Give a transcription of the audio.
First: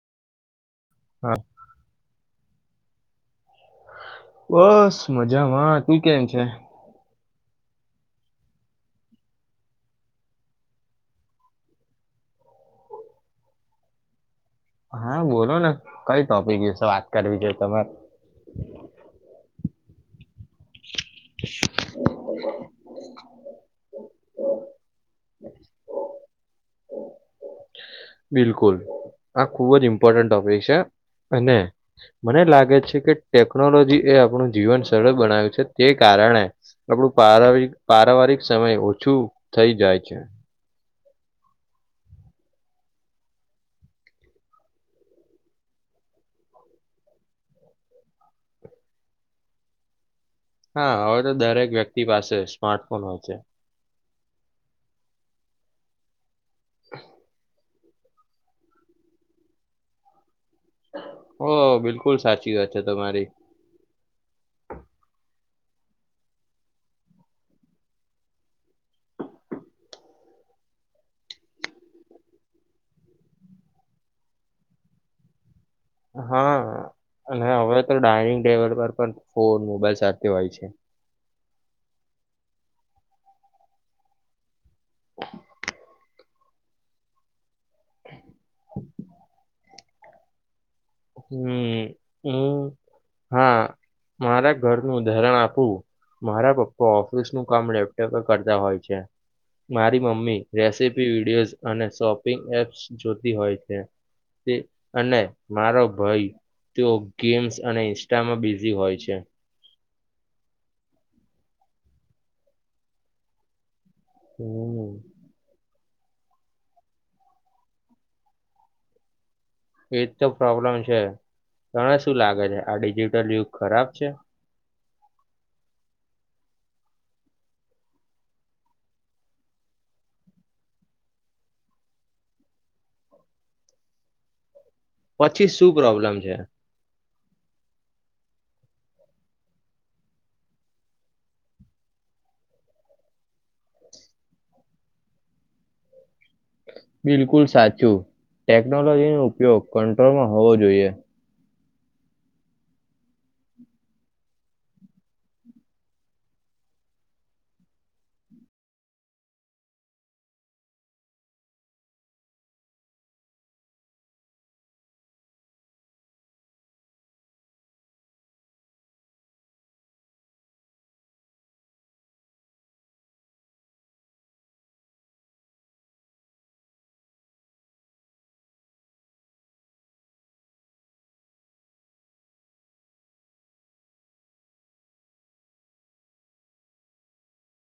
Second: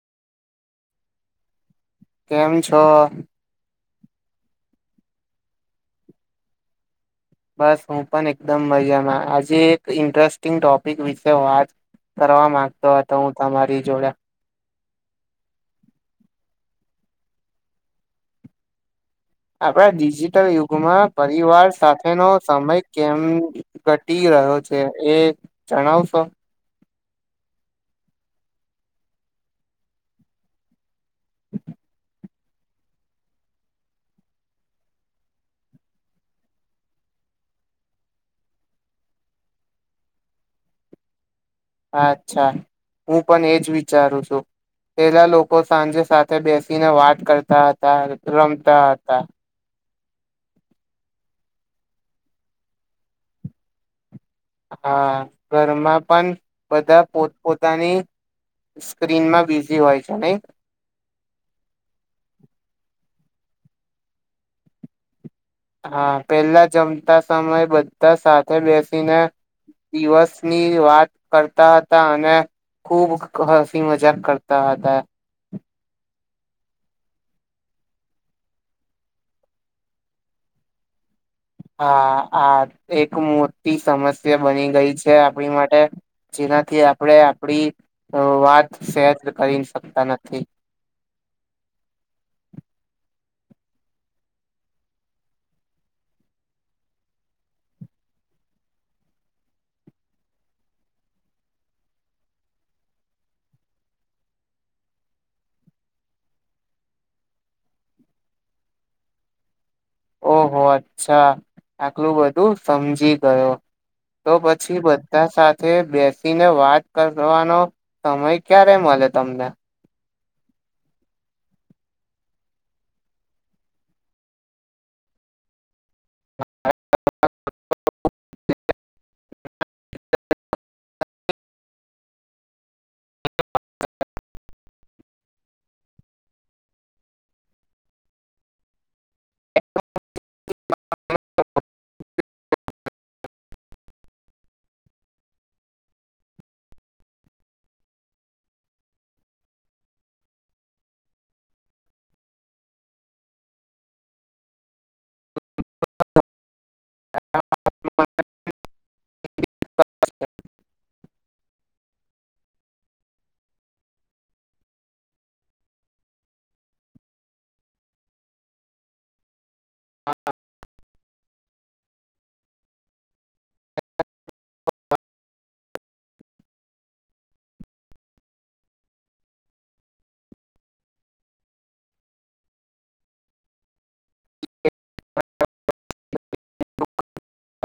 હા કેમ છો? બસ મજામાં. તું કેમ છે? બસ હું પણ એકદમ મજામાં. આજે એક ઇન્ટરેસ્ટિંગ ટોપિક વિશે વાત કરવા માંગતો હતો હું તમારી જોડે હા બોલોને કઈ ટોપિક વિશે વાત કરવી છે તમારે? આપણે ડિજિટલ યુગ ગુમા પરિવાર સાથેનો સમય કેમ ઘટી રહ્યો છ છે એ જણાવશો? બિલકુલ. આ ખૂબ જ ઇમ્પોર્ટન્ટ ટોપિક છે. અને મને લાગે છે કે ટેકનોલોજી એ આપણું જીવન સરળ બનાવ્યું છે. તે કારણે આપણું પારાવા પારિવારિક સમય ઓછું થઈ જાય છે. અચ્છા. હું પન એજ વિચારું સુ. પેલા લોકો સાંજે સાથે બેસીને વાત કરતા હતા, રમતા હતા. હા હવે તો દરેક વ્યક્તિ પાસે સ્માર્ટફોન હોય છે. હા ઘરમાં પન બધાં પોત પોતાની સ્ક્રીનમાં બિઝી હોય છે નહીં? ઓહ! બિલકુલ સાચી વાત છે તમારી હા પેલા જમતા સમય બધાં સાથે બેસીને દિવસની વાત કરતા હતા અને ખૂબ હસી મજાક કરતા હતા. હહ અને હવે તો ડાઇનિંગ ટેબલ પર પણ ફોન, મોબાઈલ સાથે હોય છે. હા આ એક મોટી સમસ્યા બની ગઈ છે આપણી માટે જેનાથી આપણે આપણી હહ વાત શેર કરી તા નથી હમ હું હા મારા ઘરનું ધરણ આપું મારા પપ્પા ઓફિસનું કામ લેપટોપે કરતા હોય છે મારી મમ્મી રેસીપી વિડીિયોઝ અને શોપિંગ એપ્સ જોતી હોય છે અને મારો ભાઈ તેઓ ગેમ્સ અને ઇન્સ્ટામાં બિઝી હોય છે ઓહો અચ્છા આટલું બધું સમજી ગયો તો પછી હમ બધા સાથે બેસીને વાત કરવાનો સમય ક્યારે મળે તમને એજ તો પ્રોબ્લેમ છે તને શું લાગે છે આ ડિજિટલ યુગ ખરાબ છે પછી શું પ્રોબ્લેમ છે [inaudible] બિલકુલ સાચું ટેકનોલોજીનો ઉપયોગ કંટ્રોલમાં હોવો જોઈએ [inaudible] [inaudible]